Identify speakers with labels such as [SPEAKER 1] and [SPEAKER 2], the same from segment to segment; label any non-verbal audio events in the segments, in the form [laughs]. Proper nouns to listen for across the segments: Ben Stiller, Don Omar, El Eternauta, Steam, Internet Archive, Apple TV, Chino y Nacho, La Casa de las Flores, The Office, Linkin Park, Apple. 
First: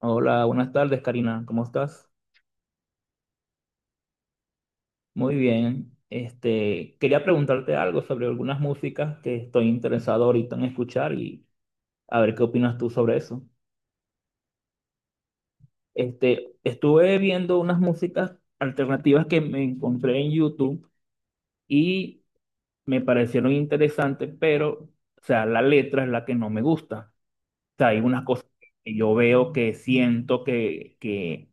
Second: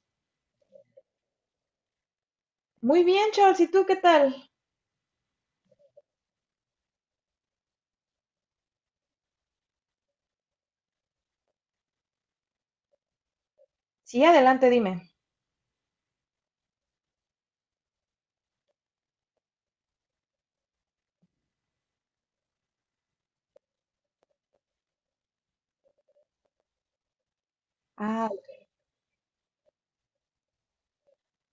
[SPEAKER 1] Hola, buenas tardes, Karina. ¿Cómo estás?
[SPEAKER 2] Muy bien, Charles, ¿y tú qué tal?
[SPEAKER 1] Muy bien. Quería preguntarte algo sobre algunas músicas que estoy interesado ahorita en escuchar y a ver qué opinas tú sobre eso.
[SPEAKER 2] Sí, adelante, dime.
[SPEAKER 1] Estuve viendo unas músicas alternativas que me encontré en YouTube y me parecieron interesantes, pero, o sea, la letra es la que no me gusta. O sea, hay unas
[SPEAKER 2] Ah,
[SPEAKER 1] cosas que yo veo que siento que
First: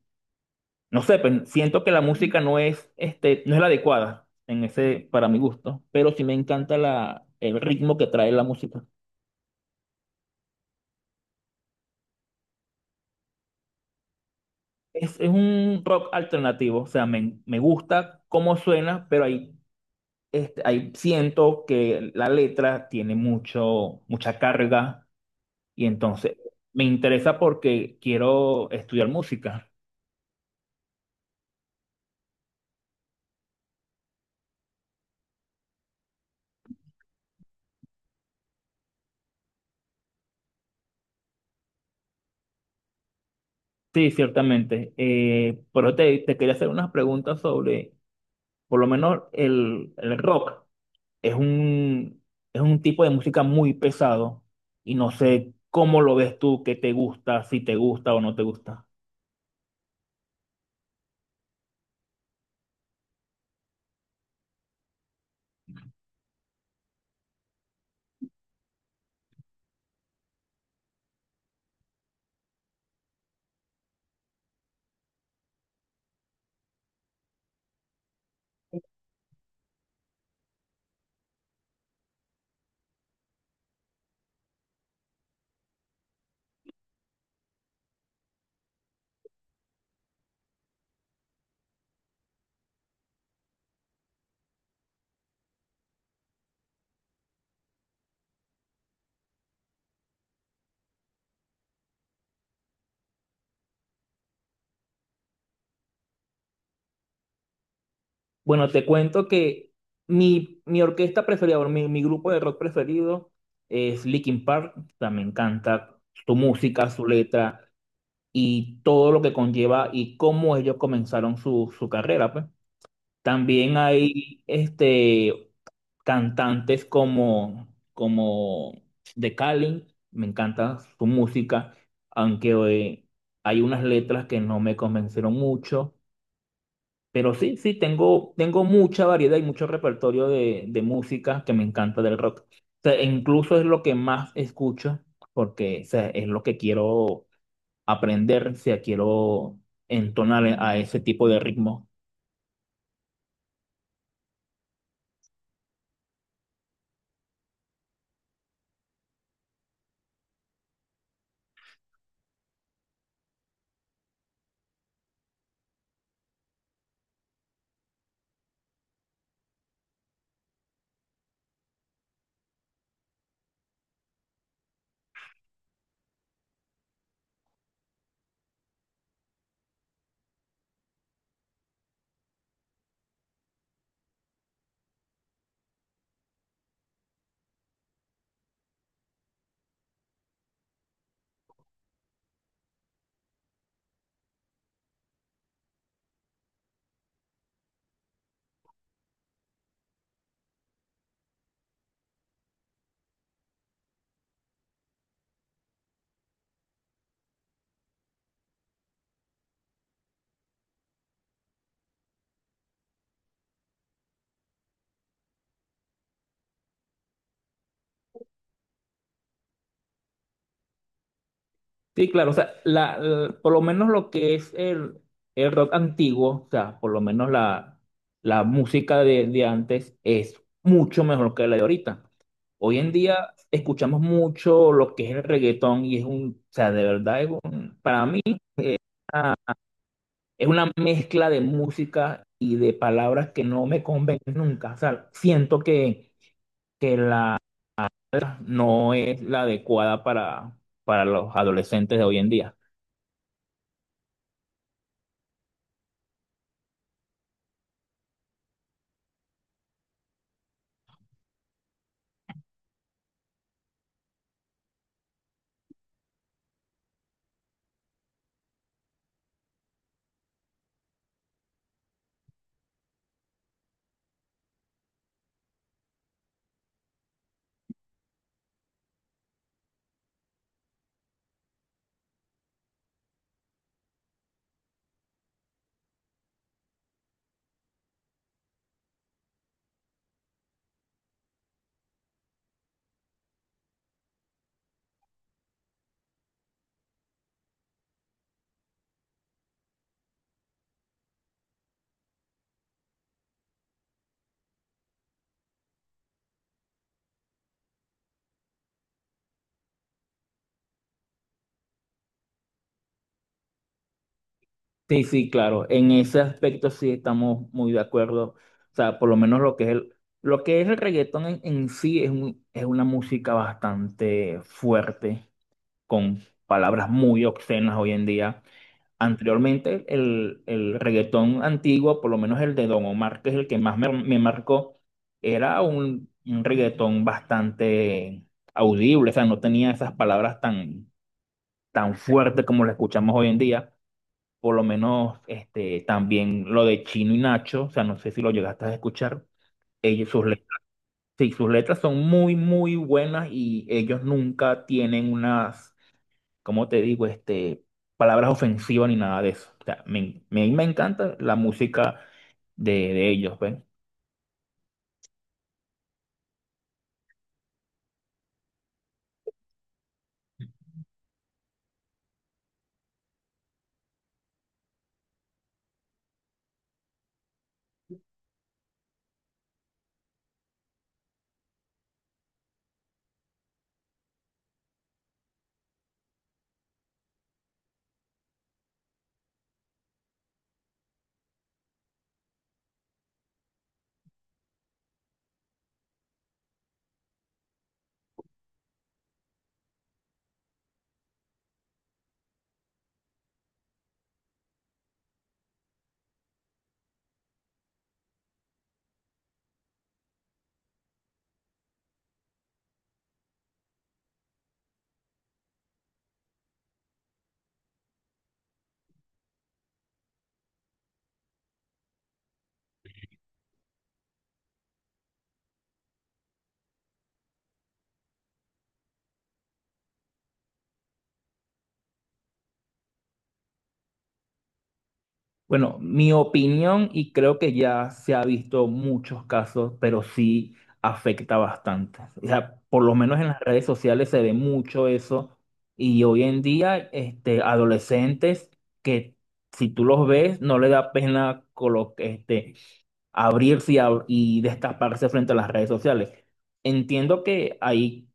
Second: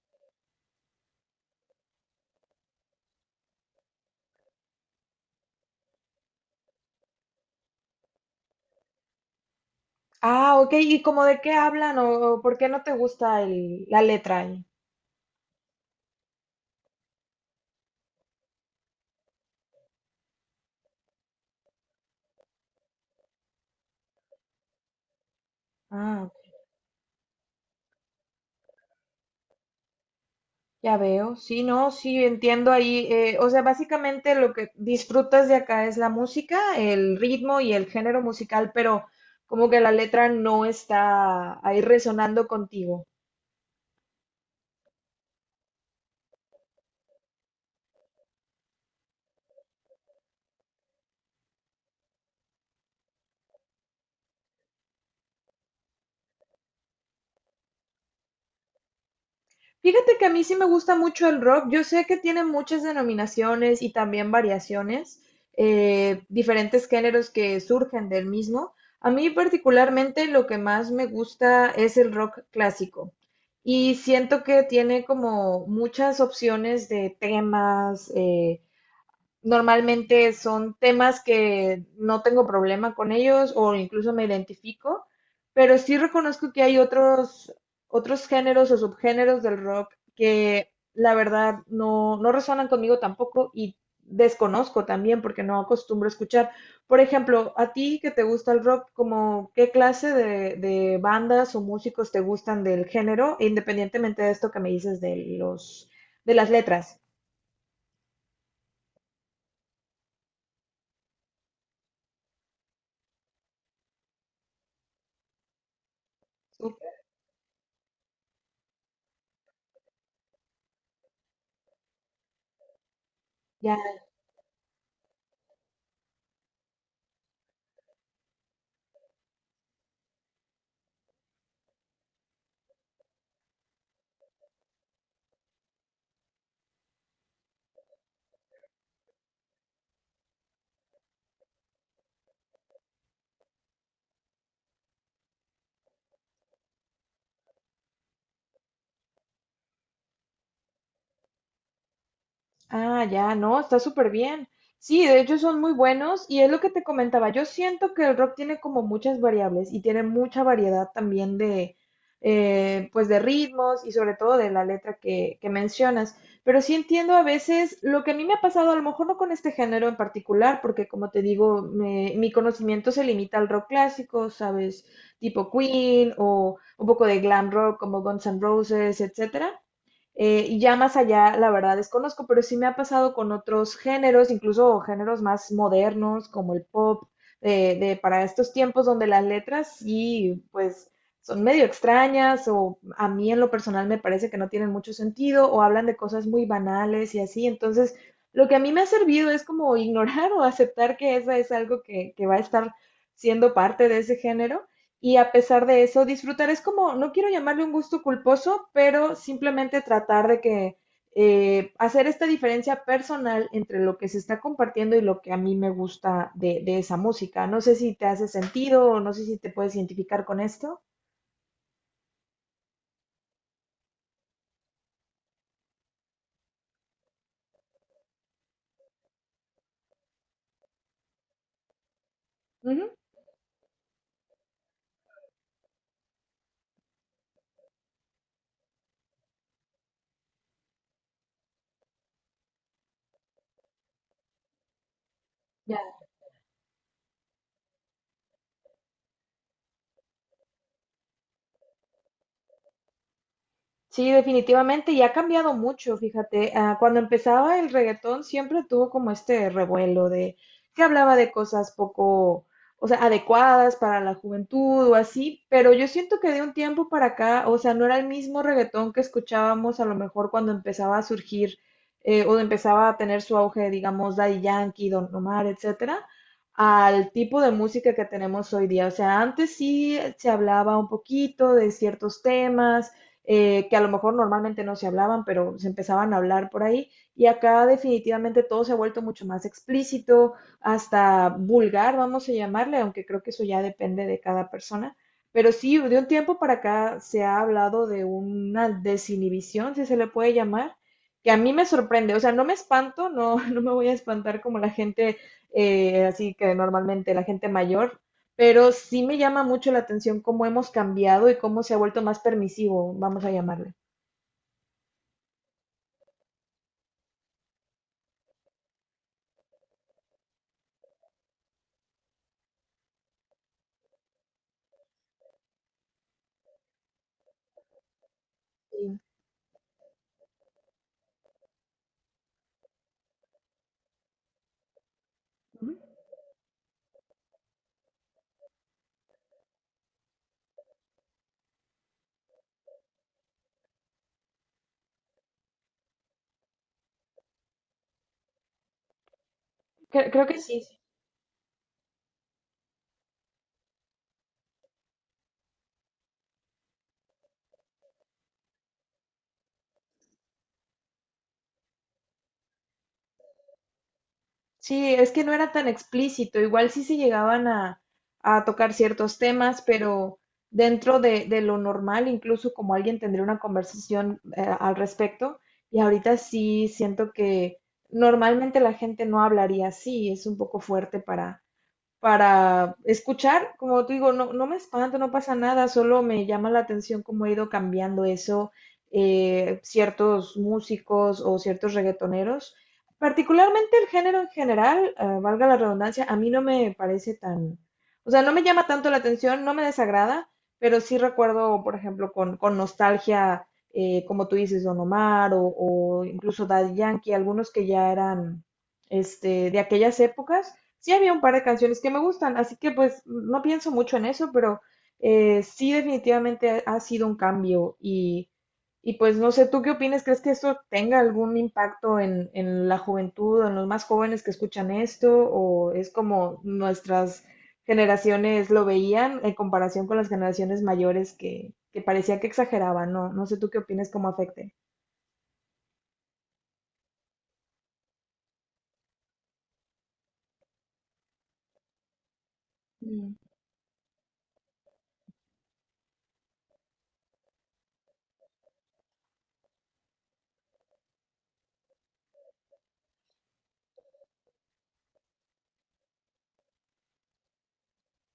[SPEAKER 1] No sé, pero siento que la música no es, no es la adecuada en ese, para mi gusto, pero sí me encanta la, el ritmo que trae la música.
[SPEAKER 2] ah, ok, ¿y cómo de qué hablan o por qué no te gusta la letra ahí?
[SPEAKER 1] Es un rock alternativo, o sea, me gusta cómo suena, pero ahí, ahí siento que la letra tiene mucho, mucha carga y
[SPEAKER 2] Ah,
[SPEAKER 1] entonces
[SPEAKER 2] ok,
[SPEAKER 1] me interesa porque quiero estudiar música.
[SPEAKER 2] ya veo, sí, no, sí, entiendo ahí. O sea, básicamente lo que disfrutas de acá es la música, el ritmo y el género musical, pero como que la letra no está ahí resonando contigo.
[SPEAKER 1] Sí, ciertamente. Pero te quería hacer unas preguntas sobre, por lo menos, el rock. es un, es un tipo de música muy pesado y no sé cómo lo ves tú, qué te gusta, si te gusta o no te gusta.
[SPEAKER 2] Fíjate que a mí sí me gusta mucho el rock. Yo sé que tiene muchas denominaciones y también variaciones, diferentes géneros que surgen del mismo. A mí particularmente lo que más me gusta es el rock clásico. Y siento que tiene como muchas opciones de temas, normalmente son temas que no tengo problema con ellos o incluso me identifico, pero sí reconozco que hay otros géneros o subgéneros del rock que la verdad no resonan conmigo tampoco y desconozco también porque no acostumbro a escuchar. Por ejemplo, a ti que te gusta el rock, como qué clase de bandas o músicos te gustan del género, independientemente de esto que me dices de las letras.
[SPEAKER 1] Bueno, te cuento que mi orquesta preferida, o mi grupo de rock preferido es Linkin Park. O sea, me encanta su música,
[SPEAKER 2] Súper.
[SPEAKER 1] su letra y todo lo que conlleva y cómo ellos comenzaron su carrera, pues. También
[SPEAKER 2] Ya.
[SPEAKER 1] hay cantantes como de Cali, me encanta su música, aunque hay unas letras que no me convencieron mucho, pero sí, tengo mucha variedad y mucho repertorio de música que me encanta del rock. O sea, e incluso es lo que más escucho, porque o sea, es lo que quiero aprender, si quiero entonar a ese tipo de ritmo.
[SPEAKER 2] Ah, ya, no, está súper bien. Sí, de hecho son muy buenos y es lo que te comentaba. Yo siento que el rock tiene como muchas variables y tiene mucha variedad también pues de ritmos y sobre todo de la letra que mencionas. Pero sí entiendo a veces lo que a mí me ha pasado, a lo mejor no con este género en particular, porque como te digo, mi conocimiento se limita al rock clásico, ¿sabes? Tipo Queen o un poco de glam rock como Guns N' Roses, etcétera. Y ya más allá, la verdad desconozco, pero sí me ha pasado con otros géneros, incluso géneros más modernos como el pop, de para estos tiempos donde las letras sí, pues son medio extrañas o a mí en lo personal me parece que no tienen mucho sentido o hablan de cosas muy banales y así. Entonces, lo que a mí me ha servido es como [laughs] ignorar o aceptar que esa es algo que va a estar siendo parte de ese género y a pesar de eso, disfrutar es como, no quiero llamarle un gusto culposo, pero simplemente tratar de que hacer esta diferencia personal entre lo que se está compartiendo y lo que a mí me gusta de esa música. No sé si te hace sentido o no sé si te puedes identificar con esto.
[SPEAKER 1] Sí, claro, o sea, por lo menos lo que es el rock antiguo, o sea, por lo menos la música de antes es mucho mejor que la de ahorita. Hoy en
[SPEAKER 2] Ujú.
[SPEAKER 1] día escuchamos mucho lo que es el reggaetón y es un, o sea, de verdad, para mí ah, es una mezcla de música y de palabras que no me convencen nunca. O sea, siento que la no es la adecuada para los adolescentes de hoy en día.
[SPEAKER 2] Sí, definitivamente, y ha cambiado mucho, fíjate. Ah, cuando empezaba el reggaetón siempre tuvo como este revuelo de que hablaba de cosas poco, o sea, adecuadas para la juventud o así, pero yo siento que de un tiempo para acá, o sea, no era el mismo reggaetón que escuchábamos a lo mejor cuando empezaba a surgir o empezaba a tener su auge, digamos, Daddy Yankee, Don Omar, etcétera, al tipo de música que tenemos hoy día. O sea, antes sí se hablaba un poquito de ciertos temas, que a lo mejor normalmente no se hablaban, pero se empezaban a hablar por ahí. Y acá definitivamente todo se ha vuelto mucho más explícito, hasta vulgar, vamos a llamarle, aunque creo que eso ya depende de cada persona. Pero sí, de un tiempo para acá se ha hablado de una desinhibición, si se le puede llamar, que a mí me sorprende. O sea, no me espanto, no, [laughs] no me voy a espantar como la gente, así que normalmente la gente mayor, pero sí me llama mucho la atención cómo hemos cambiado y cómo se ha vuelto más permisivo, vamos a llamarle.
[SPEAKER 1] Sí, sí, claro. En ese aspecto sí estamos muy de acuerdo. O sea, por lo menos lo que es lo que es el reggaetón en sí es una música bastante fuerte, con palabras muy obscenas hoy en día.
[SPEAKER 2] Sí.
[SPEAKER 1] Anteriormente, el reggaetón antiguo, por lo menos el de Don Omar, que es el que más me marcó, era
[SPEAKER 2] Ujú.
[SPEAKER 1] un reggaetón bastante audible. O sea, no tenía esas palabras tan, tan fuertes como las escuchamos hoy en día por lo menos también lo de Chino y Nacho, o sea, no sé si lo llegaste a escuchar, ellos, sus
[SPEAKER 2] Creo que sí.
[SPEAKER 1] letras, sí, sus letras son muy, muy buenas y ellos nunca tienen unas, ¿cómo te digo? Palabras ofensivas ni nada de eso. O sea, me encanta la música de ellos, ¿ves?
[SPEAKER 2] Sí, es que no era tan explícito. Igual sí se llegaban a tocar ciertos temas, pero dentro de lo normal, incluso como alguien tendría una conversación, al respecto. Y ahorita sí siento que normalmente la gente no hablaría así. Es un poco fuerte para escuchar, como te digo, no, no me espanta, no pasa nada, solo me llama la atención cómo ha ido cambiando eso, ciertos músicos o ciertos reggaetoneros. Particularmente el género en general, valga la redundancia, a mí no me parece tan, o sea, no me llama tanto la atención, no me desagrada, pero sí recuerdo, por ejemplo, con nostalgia, como tú dices, Don Omar o incluso Daddy Yankee, algunos que ya eran, de aquellas épocas sí había un par de canciones que me gustan, así que pues no pienso mucho en eso, pero sí definitivamente ha sido un cambio, y pues no sé, ¿tú qué opinas? ¿Crees que esto tenga algún impacto en la juventud, en los más jóvenes que escuchan esto? ¿O es como nuestras generaciones lo veían en comparación con las generaciones mayores que parecía que exageraban? No, no sé, ¿tú qué opinas? ¿Cómo afecte?
[SPEAKER 1] Bueno, mi opinión, y creo que ya se ha visto muchos casos, pero sí afecta bastante. O sea, por lo
[SPEAKER 2] Mm.
[SPEAKER 1] menos en las redes sociales se ve mucho eso. Y hoy en día, adolescentes que si tú los ves, no le da pena abrirse y, y destaparse frente a las redes sociales. Entiendo que ahí,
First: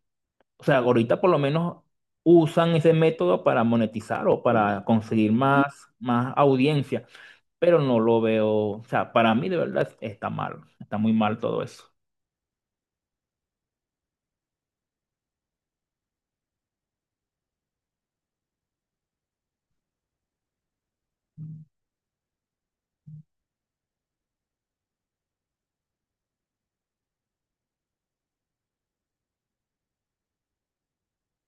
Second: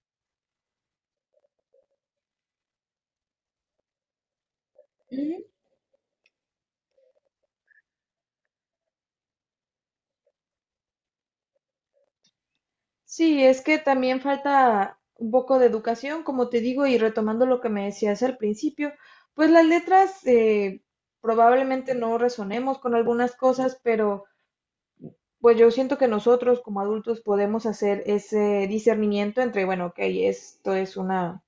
[SPEAKER 1] o sea, ahorita por lo menos usan ese método para monetizar o para conseguir más audiencia pero no lo veo, o sea, para mí de verdad está mal, está muy mal todo eso.
[SPEAKER 2] Sí, es que también falta un poco de educación, como te digo, y retomando lo que me decías al principio, pues las letras, probablemente no resonemos con algunas cosas, pero pues yo siento que nosotros como adultos podemos hacer ese discernimiento entre, bueno, ok, esto es una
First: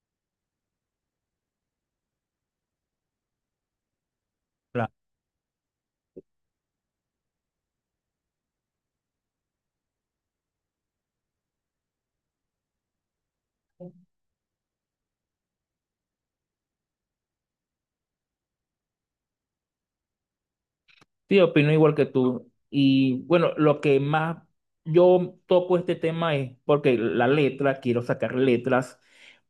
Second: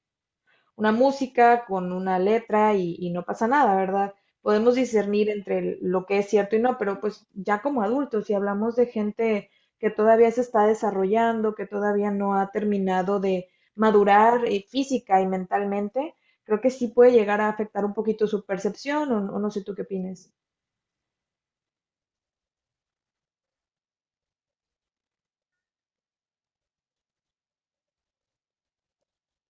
[SPEAKER 2] una música con una letra, y no pasa nada, ¿verdad? Podemos
[SPEAKER 1] Claro,
[SPEAKER 2] discernir entre lo que es cierto y no, pero pues ya como adultos, si hablamos de gente que todavía se está desarrollando, que todavía no ha terminado de madurar, física y mentalmente, creo que sí puede llegar a afectar un poquito su percepción, o no sé tú qué opinas.
[SPEAKER 1] sí, opino igual que tú. Y bueno, lo que más yo toco este tema es porque la letra, quiero sacar letras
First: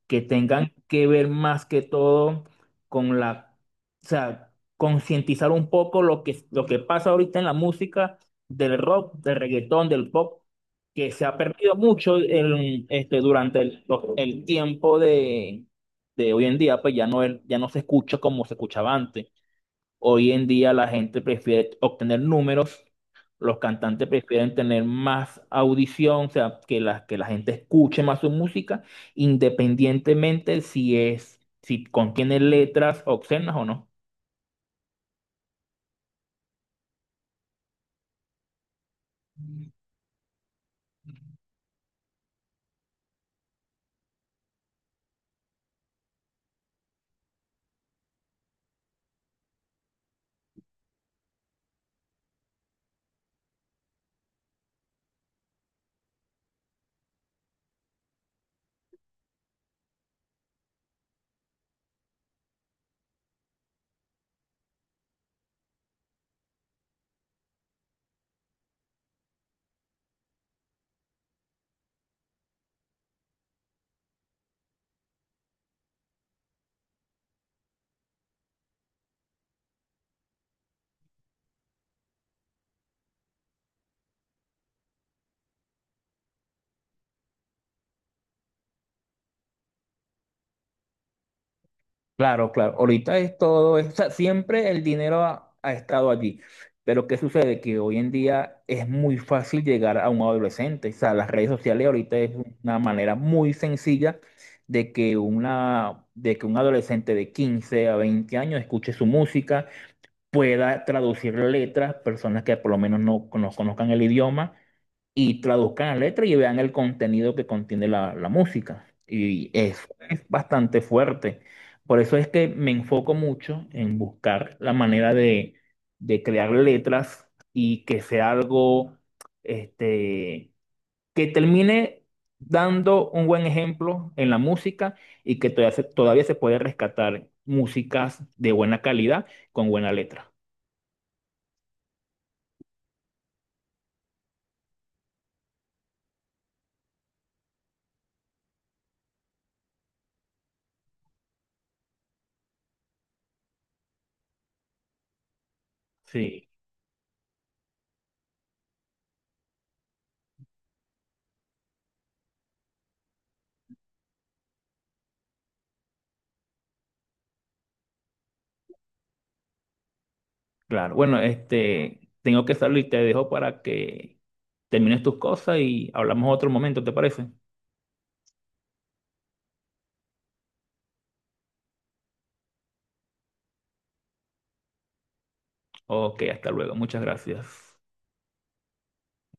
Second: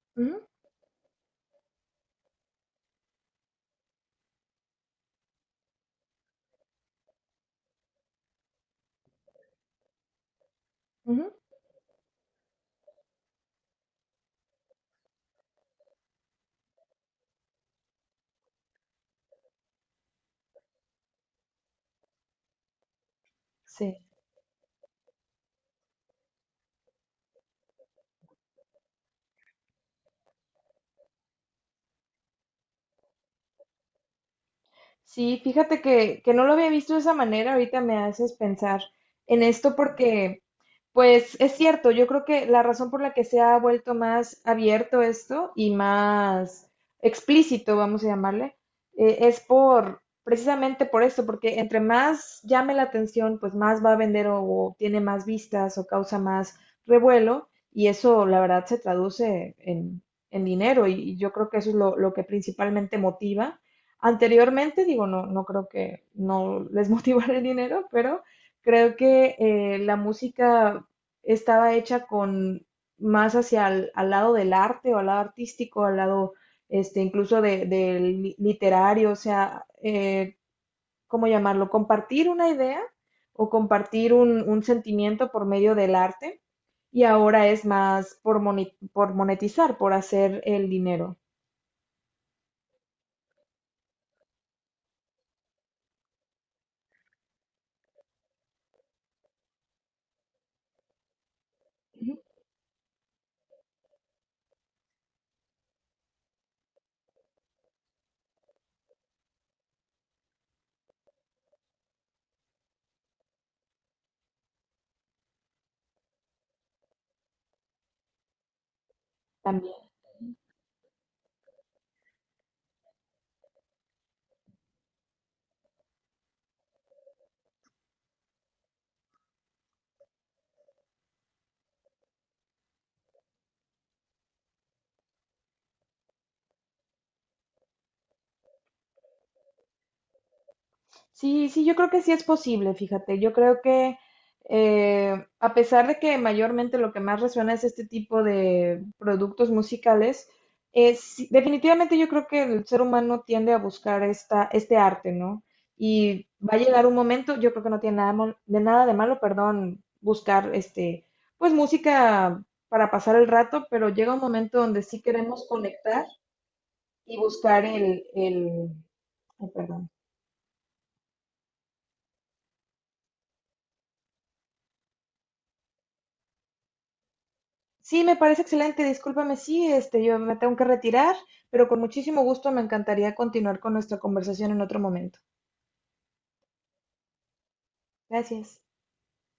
[SPEAKER 1] que tengan que ver más que todo con la, o sea, concientizar un poco lo que pasa ahorita en la música del rock, del reggaetón, del pop, que
[SPEAKER 2] Ujú,
[SPEAKER 1] se
[SPEAKER 2] ujú,
[SPEAKER 1] ha perdido mucho durante el tiempo de hoy en día, pues ya no, ya no se escucha como se escuchaba antes. Hoy en día la gente prefiere obtener números los
[SPEAKER 2] sí.
[SPEAKER 1] cantantes prefieren tener más audición, o sea, que la gente escuche más su música, independientemente si si contiene letras obscenas o no.
[SPEAKER 2] Sí, fíjate que no lo había visto de esa manera, ahorita me haces pensar en esto porque, pues es cierto, yo creo que la razón por la que se ha vuelto más abierto esto y más explícito, vamos a llamarle, es precisamente por esto, porque entre más llame la atención, pues más va a vender, o tiene más vistas o causa más revuelo y eso la verdad se traduce en dinero, y yo creo que eso es lo que principalmente motiva. Anteriormente, digo, no, no creo que no les [laughs] motivara el dinero, pero creo que la música estaba hecha con más hacia al lado del arte o al lado artístico, al lado, incluso del literario, o sea, ¿cómo llamarlo? Compartir una idea o compartir un sentimiento por medio del arte y ahora es más por monetizar, por hacer el dinero
[SPEAKER 1] Claro, claro. Ahorita es todo, o sea, siempre el dinero ha estado allí. Pero ¿qué sucede? Que hoy en día es muy fácil llegar a un adolescente. O sea, las redes sociales ahorita es una manera muy sencilla de que un adolescente de 15 a 20 años escuche su música pueda traducir letras, personas que por lo menos no conozcan el idioma y traduzcan la letra y vean el contenido que contiene la música. Y
[SPEAKER 2] también.
[SPEAKER 1] eso es bastante fuerte. Por eso es que me enfoco mucho en buscar la manera de crear letras y que sea algo este, que termine dando un buen ejemplo en la música y que todavía se puede rescatar músicas de buena calidad con buena letra.
[SPEAKER 2] Sí, sí, yo creo que sí es posible, fíjate. Yo creo que a pesar de que mayormente lo que más resuena es este tipo de productos musicales, es, sí, definitivamente yo creo que el ser humano tiende a buscar este arte, ¿no? Y
[SPEAKER 1] Sí,
[SPEAKER 2] va a llegar un momento, yo creo que no tiene nada de nada de malo, perdón, buscar, pues música para pasar el rato, pero llega un momento donde sí queremos conectar y buscar el, ay, perdón.
[SPEAKER 1] claro. Bueno, tengo que salir, y te dejo para que termines tus cosas y hablamos otro momento, ¿te parece?
[SPEAKER 2] Sí, me parece excelente. Discúlpame, sí, yo me tengo que retirar, pero con muchísimo gusto me encantaría continuar con nuestra conversación en otro momento.
[SPEAKER 1] Ok, hasta luego. Muchas gracias.
[SPEAKER 2] Gracias.